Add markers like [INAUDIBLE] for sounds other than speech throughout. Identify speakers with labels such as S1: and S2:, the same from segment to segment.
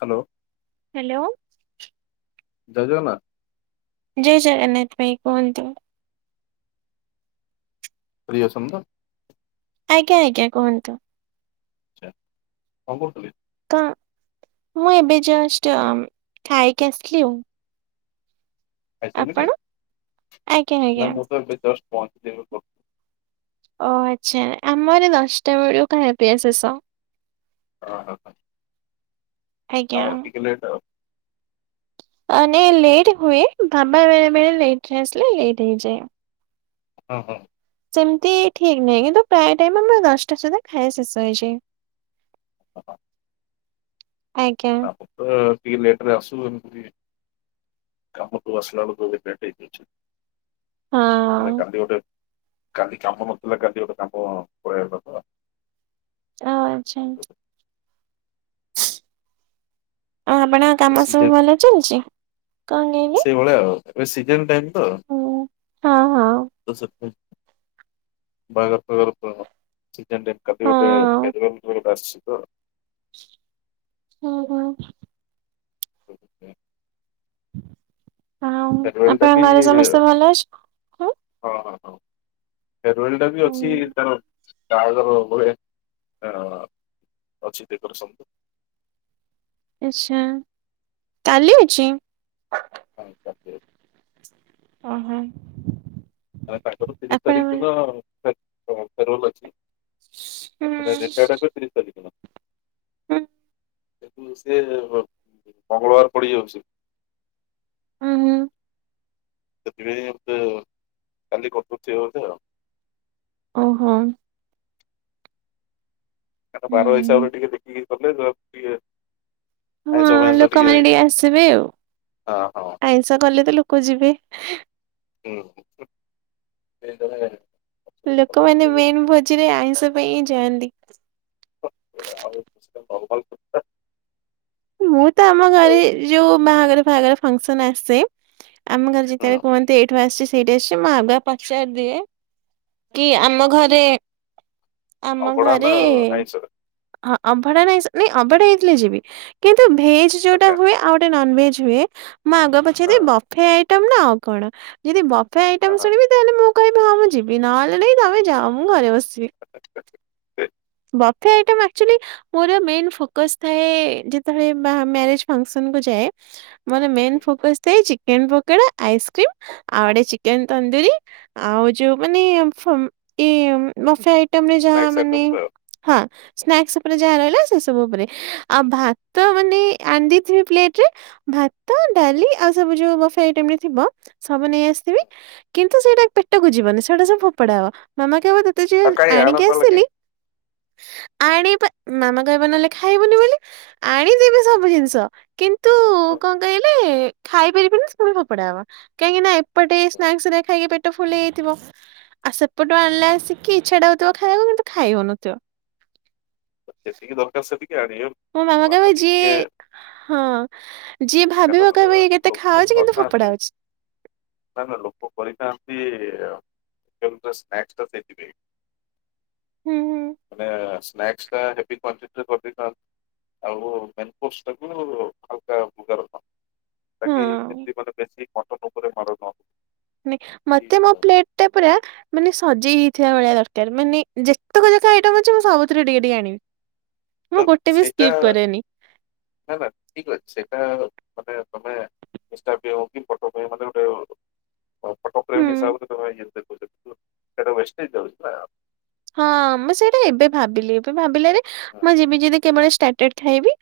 S1: Hello
S2: hello
S1: ଜୟ ଜଗନ୍ନାଥ।
S2: ଜୟ ଜଗନ୍ନାଥ ଭାଇ କୁହନ୍ତି।
S1: ବୁଲି ଯାଉଛନ୍ତି ତ
S2: ଆଜ୍ଞା ଆଜ୍ଞା କୁହନ୍ତୁ।
S1: ଆଚ୍ଛା ଆମ ହୋଟେଲ।
S2: କ ମୁଁ ଏବେ ଜଷ୍ଟ ଖାଇକି ଆସଥିଲି।
S1: ଖାଇସାରିଲଣି
S2: ଆଜ୍ଞା ଆଜ୍ଞା।
S1: ନା ମୁଁ ତ ଏବେ ଜଷ୍ଟ ପହଞ୍ଚିଲି ଏବେ ଗ
S2: ଓ ଆଚ୍ଛା ଆମର ଦଶଟା ବେଳକୁ ଖାଇବା ପିଇବା ଶେଷ।
S1: ଓ ହୋ ହ
S2: ଆଜ୍ଞା।
S1: ଆମାର ଟିକେ ଲେଟ ଆଉ।
S2: ନାଇ ଲେଟ୍ ହୁଏ ବାବା ବେଳେ ବେଳେ ଲେଟ୍ ଆସିଲେ ଲେଟ୍ ହେଇଯାଏ।
S1: ହଁ ହଁ
S2: ସେମିତି ଠିକ୍ ନାହିଁ କିନ୍ତୁ ପ୍ରାୟ ଟାଇମ ଆମେ ଦଶଟା ସୁଦ୍ଧା ଖାଇବା ଶେଷ ହେଇଯାଏ।
S1: [INAUDIBLE]
S2: ଆଜ୍ଞା।
S1: ଆମେ ତ ଟିକେ ଲେଟ ରେ ଆସିବୁ ଏମତି କାମକୁ ଆସିଲା ବେଳକୁ ଟିକେ ଲେଟ ହେଇଯାଉଛି।
S2: ହଁ
S1: ହେଲେ କାଲି ଗୋଟେ କାଲି କାମ ନଥିଲା କାଲି ଗୋଟେ କାମ ପଳେଇଆସିଲା ତ।
S2: ଆଛା। ଆପଣଙ୍କ କାମ ସବୁ
S1: ସିଜନ
S2: ଭଲ ଚାଲିଛି? କଣ କି
S1: [UNINTELLIGIBLE] ସିଜନ୍ ଟାଇମ୍ ତ
S2: ହଁ ହଁ
S1: ସେଥିପାଇଁ ବାହାଘର
S2: ହଁ।
S1: ଫାହାଘାର [UNINTELLIGIBLE]
S2: ଓହୋ।
S1: ଓକେ।
S2: ଆଉ
S1: ଫେରୱାଲ ଟା ବି
S2: ଆପଣଙ୍କ ଘରେ ସମସ୍ତେ ଭଲ ଅଛନ୍ତି?
S1: ହଁ ହଁ ଫେରୱେଲଟା ବି ଅଛି ତାର। [UNINTELLIGIBLE] ଅ ଅଛି ଡେକୋରେସନ।
S2: ଆଛା, କାଲି ଅଛି?
S1: ହଁ କାଲି ଅଛି।
S2: ଓହୋ।
S1: ତାଙ୍କର ତିରିଶ
S2: ଆପଣ ହୁଁ
S1: ତାରିଖ ଦିନ ଫେ -ଫେରୋଲ ଅଛି। ରିଟାଏଡ୍ ହେବେ ତିରିଶି ତାରିଖ ଦିନ।
S2: ହୁଁ।
S1: କିନ୍ତୁ ସିଏ ମଙ୍ଗଳବାର ପଡିଯାଉଛି।
S2: ହୁଁ ହୁଁ।
S1: ସେଥିପାଇଁ ବୋଧେ ଖାଲି କରିଦଉଥିବେ ବୋଧେ ଆଉ?
S2: ଓହୋ।
S1: ତାଙ୍କ ବାର
S2: ହୁଁ।
S1: ହିସାବରେ ଟିକେ ଦେଖିକି କଲେ, ଟିକେ ଆଇଁଷ
S2: ହଁ
S1: ଫାଇଁଷ
S2: ଲୋକମାନେ
S1: ଇଏ
S2: ଟିକେ ଆସିବେ ଆଉ?
S1: ହଁ ହଁ
S2: ଆଇଁଷ କଲେ ତ ଲୋକ ଯିବେ।
S1: ହଁ ହେଇଥିବେ
S2: ଲୋକମାନେ ମେନ୍ ଭୋଜିରେ ଆଇଁଷ ପାଇଁ ହିଁ ଯାଆନ୍ତି।
S1: ଏବେ ଆଉ କିଛିଟା ନିର୍ମାଲ କଥା।
S2: ମୁଁ ତ ଆମ
S1: ଆଉ
S2: ଗାଁରେ ଯୋଉ ବାହାଘର ଫାହାଘର ଫଙ୍କସନ ଆସେ? ଆମ ଗାଁରେ ଯେତେବେଳେ
S1: ହୁଁ
S2: କୁହନ୍ତି? ତମେ ଆସି ସେଇଠି ଆସିଛି ମୁଁ ଆଗୁଆ ପଚାରି ଦିଏ କି, ଆମ ଘରେ ଆମ
S1: ଅବଢ଼ା
S2: ଘରେ
S1: ନା ଆଇଁଷ
S2: ହଁ ଅଭଢା ନାଇଁ ନାଇଁ ଅବଢା ହେଇଥିଲେ ଯିବି। କିନ୍ତୁ ଭେଜ ଯୋଉଟା
S1: ଆଚ୍ଛା
S2: ହୁଏ। ଆଉ ଗୋଟେ ନନଭେଜ ହୁଏ ମୁଁ ଆଗ
S1: ହଁ
S2: ପଚାରିବି ବଫେ ଆଇଟମ ନା ଆଉ କଣ? ଯଦି ବଫେ
S1: ହଁ
S2: ଆଇଟମ୍
S1: ହଁ
S2: ଶୁଣିବି ତାହେଲେ ମୁଁ କହିବି ହଁ ମୁଁ ଯିବି, ନହେଲେ ନାଇ ତମେ ଯାଅ ମୁଁ ଘରେ ବସିିଛି। ବପ ବଫେ ଆଇଟମ ଆଚ୍ୟୁଲି ମୋର ମେନ୍ ଫୋକସ୍ ଥାଏ ଯେତ ଯେତେବେଳେ ବାହା ମ୍ୟାରେଜ୍ ଫଙ୍କସନ୍ କୁ ଯାଏ, ମୋର ମେନ୍ ଫୋକସ୍ ଥାଏ ଚିକ ଚିକେନ୍ ପକୋଡ।, ଆଇସିକ୍ରିମ, ଆଉ ଗୋଟେ ଚିକେନ ତନ୍ଦୁରି। ଆଉ ଯୋଉ ମାନେ ଫୁ ମ ଟି ବଫେ ଆଇଟମରେ ଯାହା
S1: ସ୍ନାକ୍ସ
S2: ମାନେ
S1: ଆଇଟମ୍ ଆଉ
S2: ହଁ, ସ୍ନାକ୍ସ ଉପରେ ଯାହା ରହିଲା ସେ ସବୁ ଉପରେ ଆଉ ଭା ତ ମାନେ ଆଣି ଦେଇଥିବି ପ୍ଳେଟରେ ଭାତ, ଡାଲି ଆଉ ସବୁ ଯେଉଁ ବଫେ ଆଇଟମ୍ ରେ ଥିବ? ସବୁ ନେଇ ଆସିଥିବି କିନ୍ତୁ ସେଇଟା ପେଟକୁ ଯିବନି ସେଇଟା ସବୁ ଫୋପଡା ହବ। ମାମା କହିବି ତତେ
S1: ଆଉ
S2: ଯାହା
S1: କାଇଁ
S2: ଆଣିକି
S1: ଆଣନ୍ତାହେଲେ କାଇଁ
S2: ଆସଲି ଆଣିବା, ମାମା କହିବ ନହେଲେ ଖାଇବୁନି ବୋଲି। ଆଣିଥିବି ସବୁ ଜିନିଷ କିନ୍ତୁ କଣ କହିଲେ? ଖାଇ ପାରିବିନି ସବୁ ଫୋପଡା ହବ। କାହିଁକି ନା ଏପଟେ ସ୍ନାକ୍ସ ଅରିକା ଖାଇକି ପେଟ ଫୁଲ ହେଇଯାଇଥିବ। ଆଉ ସେପଟୁ ଆଣିଲେ ଆସିକି ଇଚ୍ଛା ଟା ହଉଥିବ ଖାଇବାକୁ କିନ୍ତୁ ଖାଇ ହଉନଥିବ।
S1: ଯେତିକି ଦରକାର ସେତିକି ଆଣିବେ?
S2: ମୋ ମାମା
S1: ମାତ୍ର
S2: କହିବ
S1: ଟିକେ
S2: ଯିଏ, ହଁ। ଯିଏ ଭାବିବ କହିବ ଇଏ କେତେ
S1: ଲୋକ
S2: ଖାଉଛି? କିନ୍ତୁ
S1: କରିଥାନ୍ତି
S2: ଫୋପଡ଼ା ହଉଛି।
S1: ନା ନା ଲୋକ କରିଥାନ୍ତି କିନ୍ତୁ ସ୍ନାକ୍ସଟା ସେଇଥିପେଇଁ।
S2: ହୁଁ ହୁଁ।
S1: ମାନେ ସ୍ନାକ୍ସଟା ହେବି କ୍ବାଣ୍ଟିଣ୍ଟିରେ କରି ଦେଇଥାନ୍ତ୍ ଆଉ ମେନ୍ କୋର୍ସଟାକୁ ହାଲକା ଫୁଲକା ରଖ। ତାକି
S2: ହଁ
S1: [UNINTELLIGIBLE] ବେଶୀ [UNINTELLIGIBLE]
S2: ନେ ମତେ ମୋ
S1: କି
S2: ପ୍ଲେଟଟା ପୁରା ମାନେ ସଜେଇ ହେଇଥିବା ଭଳିଆ ଦରକାର ମାନେ ଯେତକ ଜାକ ଆଇଟମ୍ ଅଛି ମୁଁ ସବୁଥିରୁ ଟିକେ ଟିକେ ଆଣିବି। ମୁଁ
S1: ତ
S2: ଗୋଟେ ବି
S1: ସେଇଟା
S2: ସ୍କିପ୍ କରେନି।
S1: ନା ନା ଠିକ ଅଛି ସେଟା ମାନେ ତମେ ଇଷ୍ଟା ପେଇଁ ହଉ କି ଫଟୋ ପାଇଁ ମାନେ ଗୋଟେ ଅ ଫଟୋ ପ୍ରେମ୍
S2: ହୁଁ।
S1: ହିସାବରେ ତ ଇଏ ଦେଖଉଚନ୍ତି [UNINTELLIGIBLE] ସେଟା ୱେସଟେଜ ଯାଉଛି ନା।
S2: ହଁ ମୁଁ ସେଇଟା ଏବେ ଭାବିଲି ଏବେ ଭାବିଲାରେ ମୁଁ ଯବି ଯଦି କେବଳ ଷ୍ଟାଟର୍ ଖାଇବି।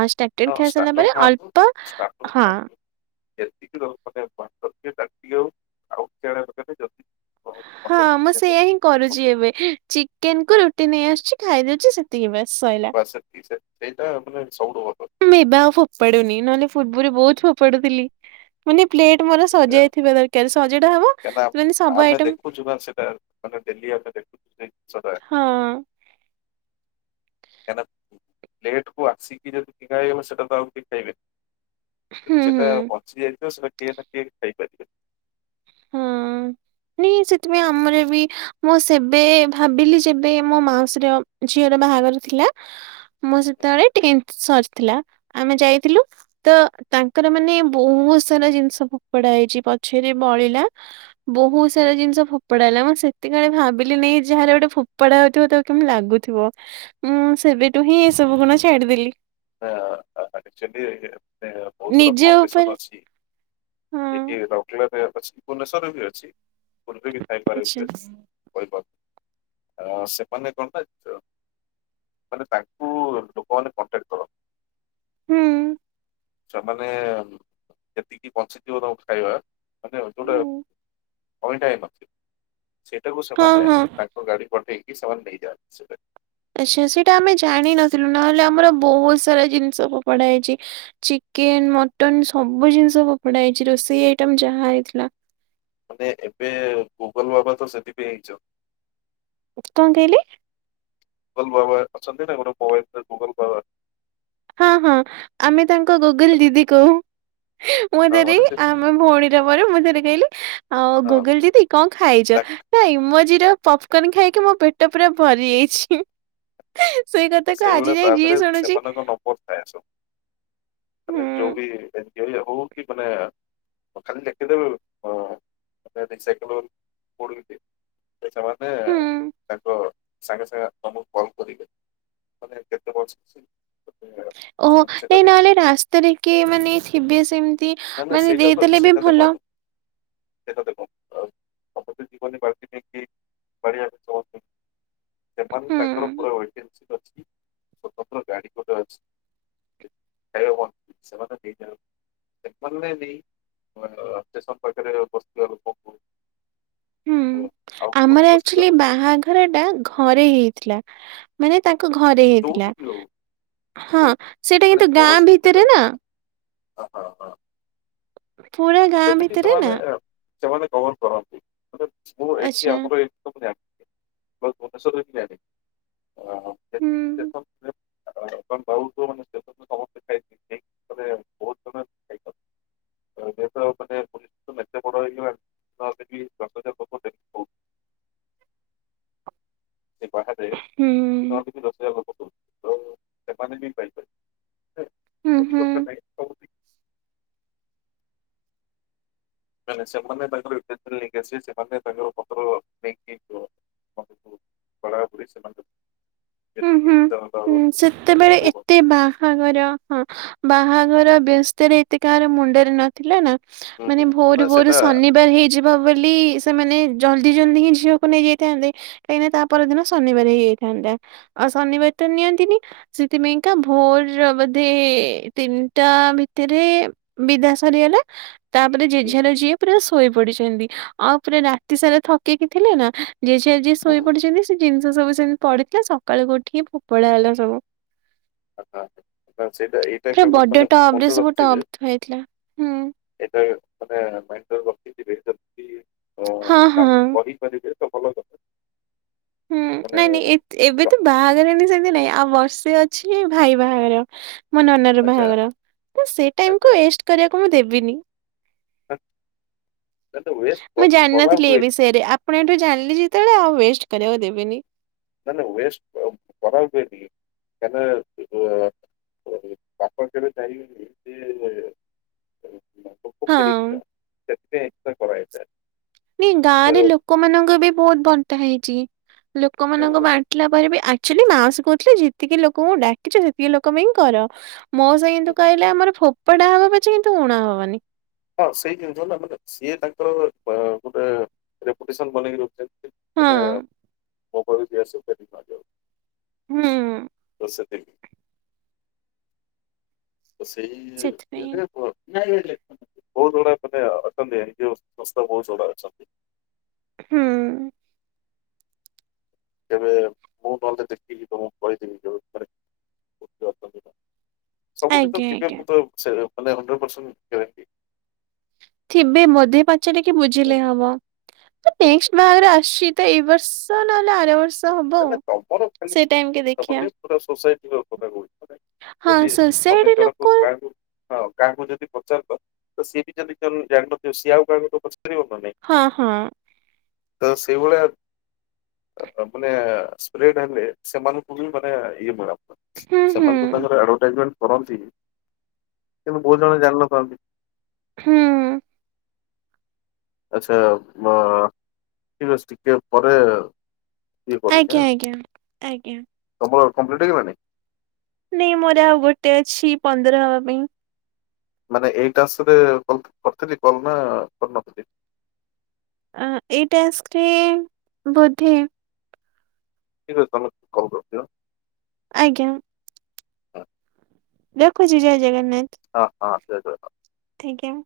S2: ଆଉ ଷ୍ଟାଟର୍
S1: ହଁ
S2: ଖାଇ ସାରିଲା
S1: ଷ୍ଟାର୍ଟର
S2: ପରେ
S1: ଖାଆନ୍ତୁ
S2: ଅଳ୍ପ
S1: ଷ୍ଟାର୍ଟର
S2: ହଁ।
S1: ଖାଆନ୍ତୁ ଯେତିକି ହଉ ମାନେ ଭାତ କି ଡାଲି ଟିକେ ହଉ ଆଉ [UNINTELLIGIBLE] ଯଦି ପସନ୍ଦ
S2: ହଁ ମୁଁ ସେଇଆ ହିଁ କରୁଚି ଏବେ। ଚିକେନକୁ ରୁଟି ନେଇଆସୁଛି ଖାଇଦେଉଛି ସେତିକି ବାସ୍ ସଇଲା।
S1: ବାସ୍ ସେତିକି ସେ ସେଇଟା ମାନେ ସବୁଠଉଁ ଭଲ।
S2: ମୁଁ ଏବେ ଆଉ ଫୋପାଡୁନି ନହେଲେ ପୂର୍ବୁରୁ ବୋହୁତ ଫୋପାଡୁଥିଲି। ମାନେ ପ୍ଲେଟ୍ ମୋର
S1: ସେଇଟା
S2: ସଜା ହେଇଥିବା ଦରକାର ସଜଟା ହବ
S1: କାହିଁକି ନା
S2: ମାନେ ସବୁ ଆଇଟମ୍
S1: [UNINTELLIGIBLE] ମାନେ ଡେଲି ଆମେ ଦେଖୁଛୁ [UNINTELLIGIBLE] ସଦାବେଳେ।
S2: ହଁ
S1: କାହିଁନା ପ୍ଲେଟକୁ ଆସିକି ଯଦି ଫିଙ୍ଗା ହେଇହବ ସେତେବେଳୁକୁ ଆଉ କେଇ ଖାଇବେନି।
S2: ହୁଁ
S1: ସେଟା
S2: ହୁଁ।
S1: ବଞ୍ଚି ଯାଇଥିବ ସେଟା କିଏ ନା କିଏ ଖାଇପାରିବେ।
S2: ନି ସେଥିପାଇଁ ଆମର ବି ମୁଁ ସେବେ ଭାବିଲି ଯେବେ ମୋ ମାଉସୀର ଝିଅର ବାହାଘର ଥିଲା। ମୋ ସେତେବେଳେ ଟେନ୍ଥ ସରିଥିଲା ଆମେ ଯାଇଥିଲୁ। ତ ତାଙ୍କର ମାନେ ବୋହୁତ ସାରା ଜିନିଷ ଫୋପଡା ହେଇଛି ପଛେରେ ବଳିଲା ବୋହୁତ ସାରା ଜିନିଷ ଫୋପଡା ହେଲା ମୁଁ ସେତିକିବେଳେ ଭାବିଲି ନାଇଁ ଯାହାର ଗୋଟେ ଫୋପଡା ହଉଥିବ ତାକୁ କେମିତି ଲାଗୁ ଥିବ ମୁଁ ସେବେଠୁ ହିଁ ଏସବୁକୁନା ଛାଡିଦେଲି।
S1: ହଁ ଆ ଆ ଆକ୍ଚୁଏଲି ଏ ଏବେ ବୋହୁତ ବଡ
S2: ନିଜ ଉପରେ
S1: କମ୍ପିଡସନ୍ ଅଛି। ଏଠି
S2: ହଁ
S1: [UNINTELLIGIBLE] ଅଛି ଭୁବନେଶ୍ଵରରେ ବି ଅଛି ପୁରୀ ବି
S2: ଆଚ୍ଛା
S1: ଖାଇପାରିବେ। କହିପାରୁ ଆ ସେମାନେ କଣଟା [UNINTELLIGIBLE] ମାନେ ତାଙ୍କୁ ଲୋକମାନେ କଣ୍ଟାକ୍ଟ କର
S2: ହୁଁ।
S1: ସେମାନେ ଯେତିକି ବଞ୍ଚିଥିବ ତାଙ୍କ ଖାଇବା ମାନେ ଯୋଉଟା ଅଇଁଠା ହେଇନଥିବ ସେଇଟାକୁ
S2: ହଁ
S1: ସେମାନେ
S2: ହଁ
S1: ତାଙ୍କ ଗାଡି ପଠେଇକି ସେମାନେ ନେଇଯାଆନ୍ତି ସେଇଟା।
S2: ଆଛା ସେଇଟା ଆମେ ଜାଣିନଥିଲୁ ନହେଲେ ଆମର ବୋହୁତ ସାରା ଜିନିଷ ଫୋପଡା ହେଇଚି। ଚିକେନ ମଟନ ସବୁ ଜିନିଷ ଫୋପଡା ହେଇଛି ରୋଷେଇ ଆଇଟମ୍ ଯାହା ହେଇଥିଲା।
S1: ମାନେ ଏବେ ଗୁଗଲ୍ ବାବା ତ ସେଥିପାଇଁ ହେଇଚ।
S2: କଁ କହିଲେ?
S1: ଗୁଗଲ୍ ବାବା ଅଛନ୍ତି ନା ଗୋଟେ ମୋବାଇଲରେ ଗୁଗଲ୍ ବାବା।
S2: ହଁ ହଁ ଆମେ ତାଙ୍କ ଗୁଗୁଲ୍ ଦିଦି କହୁ ମୁଁ ଥରେ
S1: ମାନେ ସେ
S2: ଆ ମୋ ଭଉଣୀର ମୋର ମୁଁ ଥରେ କହିଲି ଆଉ
S1: ହଁ
S2: ଗୁଗୁଲ୍ ଦିଦି କଁ ଖାଇଚ ନା ଇମୋଜିର ପପକନ୍ ଖାଇକି ମୋ ପେଟ ପୁରା ଭରି ଯାଇଛି। ସେଇ କଥାକୁ ଆଜି ଯାଏ ଯିଏ ଶୁଣୁଚି
S1: [UNINTELLIGIBLE] ତାକୁ ନା ଯୋଉ
S2: ହୁଁ
S1: ବି ଏନ୍ ଜି ଓ ରେ ହଉ କି ମାନେ ହଁ ଖାଲି ଲେକିଦେବ ଅଁ [UNINTELLIGIBLE] ତ ସେମାନେ
S2: ହୁଁ
S1: ତାଙ୍କ ସାଙ୍ଗେ ସାଙ୍ଗେ ତମୁକୁ କଲ୍ କରିବେ। ମାନେ କେତେ ବଞ୍ଚିଛି।
S2: ଓହୋ ନାଇ ନହେଲେ ରାସ୍ତାରେ କିଏ ମାନେ ଥିବେ ସେମ ତି
S1: ନା ନା
S2: ମାନେ
S1: ସେଇଟା
S2: ଦେଇଦେଲେ ବି ଭଲ।
S1: ସେତ ଦେଖୁଁ ଅଁ ସବୁ କିଛି କହିନେ ଚାଲୁଚି ଠିକି ପରିବାର ଚଳୁ [UNINTELLIGIBLE] ସେମାନେ ତାଙ୍କର
S2: ହୁଁ
S1: ପୁରା [UNINTELLIGIBLE] ଅଛି ସ୍ୱତନ୍ତ୍ର ଗାଡି ଗୋଟେ ଅଛି। ଆରେ ହଁ ସେମାନେ ବିନା ସେମାନେ ବି [UNINTELLIGIBLE] ଅବଜେକ୍ସନ କରିପାରିବେ [UNINTELLIGIBLE] ବସଥିବା ଲୋକଙ୍କୁ।
S2: ହୁଁ
S1: ଆଉ କୋଉଠି
S2: ଆମର
S1: ବସିଥିବା
S2: ଆକଚୋଲି
S1: ଲୋକଙ୍କୁ
S2: ବାହାଘରଟା ଘରେ ହେଇଥିଲା। ମାନେ ତାଙ୍କ ଘରେ ହେଇଥିଲା
S1: ଯୋଉଠି ବି ହଉ
S2: ହଁ
S1: କୋଉଠି
S2: ସେଇଟା କିନ୍ତୁ ଗାଁ ଭିତରେ ନା।
S1: ଓହୋ ହୋ।
S2: ପୁରା ଗାଁ
S1: ସେତିକି
S2: ଭିତରେ
S1: ସେମାନେ
S2: ନା
S1: ସେମାନେ କଭର କରନ୍ତି କିନ୍ତୁ ମୁଁ ଏଇଠି
S2: ଆଚ୍ଛା
S1: ଆମର ଏଇ ସବୁ ଜାଣି ମୁଁ ଭୁବନେଶ୍ଵରରୁ ବାକି ଜାଣେ ଅଁ
S2: ହୁଁ
S1: ସେଠି ଷ୍ଟେସନ୍ ଆ ହଁ ତମେ ବୋହୁତ ମାନେ ଷ୍ଟେସନରୁ ତମୁ [UNINTELLIGIBLE] ତମେ ବୋହୁ [UNINTELLIGIBLE] ଆମେ ତ ଏପଟେ ତମେ ଏତେ ବଡ ହେଇଗଲାଣି ଭାବିଥିଲି ଦଶ ହଜାର [UNINTELLIGIBLE] ସେ ବାହାରେ
S2: ହୁଁ
S1: ବାହାରେ ବି ଦଶହଜାର [UNINTELLIGIBLE] ତ ସେମାନେ ବି ପାଇପାରବେ। ହେ
S2: ହୁଁ
S1: ମୋଦି
S2: ହୁଁ।
S1: ସରକାର ପାଇଁ ସବୁଠି ନାଇଁ ନାଇଁ ସେମାନେ ତାଙ୍କର ଏକାଥରେ ନେଇକି ଆସିବେ ସେମାନେ ତାଙ୍କର ପତ୍ର ନେଇକି [UNINTELLIGIBLE] ପଢାପୁଢି ସେମାନେ ଯ
S2: ଉଁ ହୁଁ ହୁଁ
S1: କି
S2: ସେତେବେଳେ
S1: ଲୋକ
S2: ଏତେ
S1: ହୁଅନ୍ତୁ
S2: ବାହା ହାଘର ହଁ ବାହାଘର ବ୍ୟସ୍ତରେ ଏତେ କାହାର ମୁଣ୍ଡରେ ନ ଥିଲା ନା
S1: ହୁଁ
S2: ମାନେ
S1: ହୁଁ ନା
S2: ଭୋରୁ ଭୋରୁ
S1: ସେଟା
S2: ଶନିବାର ହେଇଯି ବ ବୋଲି ସେମାନେ ଜଲଦି ଜଲଦି ହିଁ ଝିଅକୁ ନେଇ ଯାଇଥାନ୍ତେ କାହିଁକିନା ତା ପରଦିନ ଶନିବାର ହେଇ ଯାଇଥାନ୍ତା ଆଉ ଶନିବାର ତ ନିଅନ୍ତିନି ସେଇଥି ପାଇଁକା ଭୋର ବୋଧେ ତିନିଟା ଭିତରେ ବିଦା ସରିଗଲା ତାପରେ ଯେଝାର ଯିଏ ପୁରା ଶୋଇ ପଡିଚନ୍ତି ଆଉ ପୁରା ରାତି ସାରା ଥକିକି ଥିଲେ ନା ଯିଏ ଯାହା ଯିଏ ଶୋଇ ପଡିଚନ୍ତି ସେ ଜିନିଷ ସବୁ ସେମତି ପଡିଥିଲା ସକାଳୁକୁ ଉଠିକି ଫୋପଡା ହେଲା ସବୁ।
S1: କଥା ଅଛି, ହିଁ ସେଇ ତ ଏଇ।
S2: ହେ ବଡ ଟବରେ ସବୁ ଟବ୍ ହେଇଥିଲା ହୁଁ।
S1: ଏଇଟା ମାନେ [UNINTELLIGIBLE] ବସିଥିବେ ସେମତି
S2: ହଁ ହଁ।
S1: କଣ ନେଇଥିବେ ଚପଲ ଆଉ [UNINTELLIGIBLE]
S2: ହୁଁ ନାଇଁ ନାଇଁ ଏ ଏବେ ତ ବାହାଘର ଏମତି ସେମତି ନାଇଁ ଆଉ ବର୍ଷେ ଅଛି ଭାଇ ବାହାଘର। ମୋ ନନାର
S1: ଆଚ୍ଛା
S2: ବାହାଘର ତ ସେ ଟାଇମକୁୁ
S1: ଆଚ୍ଛା
S2: ୱେଷ୍ଟ କରିବାକୁ ମୁଁ ଦେବିନି।
S1: ତାନ୍ ତାନେତ ୱେଷ୍ଟ କରି କରାହୁଏ।
S2: ସେରେ ଆପ ଆପଣ ଏଠୁ ଜାଣଲି ଯେତେବେଳେ ଆଉ ୱେଷ୍ଟ କରିବାକୁ ଦେବେନି।
S1: ନା ନା ୱେଷ୍ଟ କ କରାହବ କେମତି କି କାରଣ ଉଁ ଓହୋ ତ ଆପଣ କେବେ ଚାହିଁବେନି ଯେ ସିଏ ଓହୋ ଫୋକସ କରିକି
S2: ହଁ।
S1: [UNINTELLIGIBLE] ସେଥିପାଇଁ [UNINTELLIGIBLE] କରା ହେଇଥାଏ।
S2: ନାଇଁ ଗାଁରେ ଲୋକମାନଙ୍କ ବି ବୋହୁତ ବଣ୍ଟା ହେଇଚି ଲୋକମାନଙ୍କ ବାନ୍ ଆସିଲା ପରେ ବି ଆକଚୋଲି ମାଉସୀ କୋହୁଥିଲେ ଯେତିକି ଲୋକଙ୍କୁ ଡାକିଚ ସେତିକି ଲୋକଙ୍କ ପାଇଁ କର। ମଉସା କିନ୍ତୁ
S1: ତ
S2: କହିଲେ ଆମର ଫୋପଡା ହବ ପଛେ କିନ୍ତୁ ଊଣା ହବନି।
S1: ହଁ ସେଇ ଜିନଷ ନା ମାନେ ସିଏ ତାଙ୍କର ଗୋଟେ ରେପୁଟେସନ୍ ବନେଇକି ରଖୁଚନ୍ତି। ସେ ମାନେ
S2: ହଁ
S1: ମୋ ପୁଅ [UNINTELLIGIBLE]
S2: ହୁଁ।
S1: ସେତିକି। ତ ସେଇ
S2: ସେଥିପାଇଁ
S1: ଦିଅନ୍ତି ନା ପୁଅ ନାଇଜେରିଆରେ ଥିଲେ ବହୁତ ଗୁଡା ମାନେ ଅଛନ୍ତି ଏନ୍ ଜି ଓ ସଂସ୍ଥା ବହୁତ ଗୁଡା ଅଛନ୍ତି।
S2: ହୁଁ।
S1: ତେବେ ମୁଁ ନହେଲେ ଦେଖିକି ତମକୁ କହିଦେବି ଯୋଉ [INAUDIBLE] ଥରେ କରିଦେବି। ସବୁଠି ତ
S2: ଆଜ୍ଞା
S1: ଥିବେ
S2: ଆଜ୍ଞା।
S1: ମୁଁ ତ ସେ ମାନେ ହଣ୍ଡ୍ରେଟ ପରସେଣ୍ଟ ଗେରେଣ୍ଟି।
S2: ଥିବେ ମଧେ ପାଞ୍ଚେ ଟିକେ ବୁଝିଲେ ହବ ନେଷ୍ଟ ବାହାଘରେ ଆସଚି ତ ଏଇ ବର୍ଷ ନହଲେ ଆର ବର୍ଷ ହବ ଆଉ।
S1: ନା-ନା ତମର ଖାଲି
S2: ସେ
S1: [INAUDIBLE]
S2: ଟାଇମ କି
S1: ପୁରା
S2: ଦେଖିବା
S1: ଅନ୍ୟ ସୋସାଇଟିର କଥାକୁ ନାହିଁ
S2: ହଁ
S1: ଯଦି ତମେ
S2: ସୋସାଇଟି
S1: ଜଣକୁ
S2: ଲୋକ
S1: ଗାଁ କୁ ହଁ କାହାକୁ ଯଦି ପଚାରିବ ତ ସିଏ ବି କାଲି କାଲ୍ ଜାଣିନଥିବ ସିଏ ଆଉ କାହାକୁ ପଚାରିବ ନା ନାଇଁ?
S2: ହଁ ହଁ।
S1: ତ ସେଇ ଭଳିଆ ଆ ଆମ୍ ମାନେ ସ୍ପ୍ରେଡ ହେଲେ ସେମାନଙ୍କୁ ବି ମାନେ ଇଏ ମିଳ
S2: ହୁଁ ହୁଁ
S1: ସେମାନଙ୍କୁ ତାଙ୍କର ଆଡଭାଟାଇଜମେଣ୍ଟ କରନ୍ତି କିନ୍ତୁ ବହୁତ ଜଣ ଜାଣିନଥାନ୍ତି।
S2: ହୁଁ।
S1: ଆଚ୍ଛା ମା ଠିକ ଅଛି ଟିକେ ପରେ ଇଏ କରୁଚି
S2: ଆଜ୍ଞା
S1: ଆଁ
S2: ଆଜ୍ଞା ଆଜ୍ଞା।
S1: ତମର କମ୍ପ୍ଲିଟ୍ ହେଇଗଲାଣି?
S2: ନାଇଁ ମୋର ଆଉ ଗୋଟେ ଅଛି ପନ୍ଦର ହବା ପାଇଁ।
S1: ମାନେ ଏଇ ଟାସ୍କ ରେ କଲ କରିଥିଲି କଲ ନା କରିନଥିଲି?
S2: ଆଁ ଏଇ ଟାସ୍କରେ ବୋଧେ।
S1: ଠିକ୍ ଅଛି ତମେ କଲ କରିଦିଅ।
S2: ଆଜ୍ଞା। ରଖୁଛି ଜୟ ଜଗନ୍ନାଥ।
S1: ହଁ-ହଁ ଜୟ ଜଗନ୍ନାଥ।
S2: Thank you.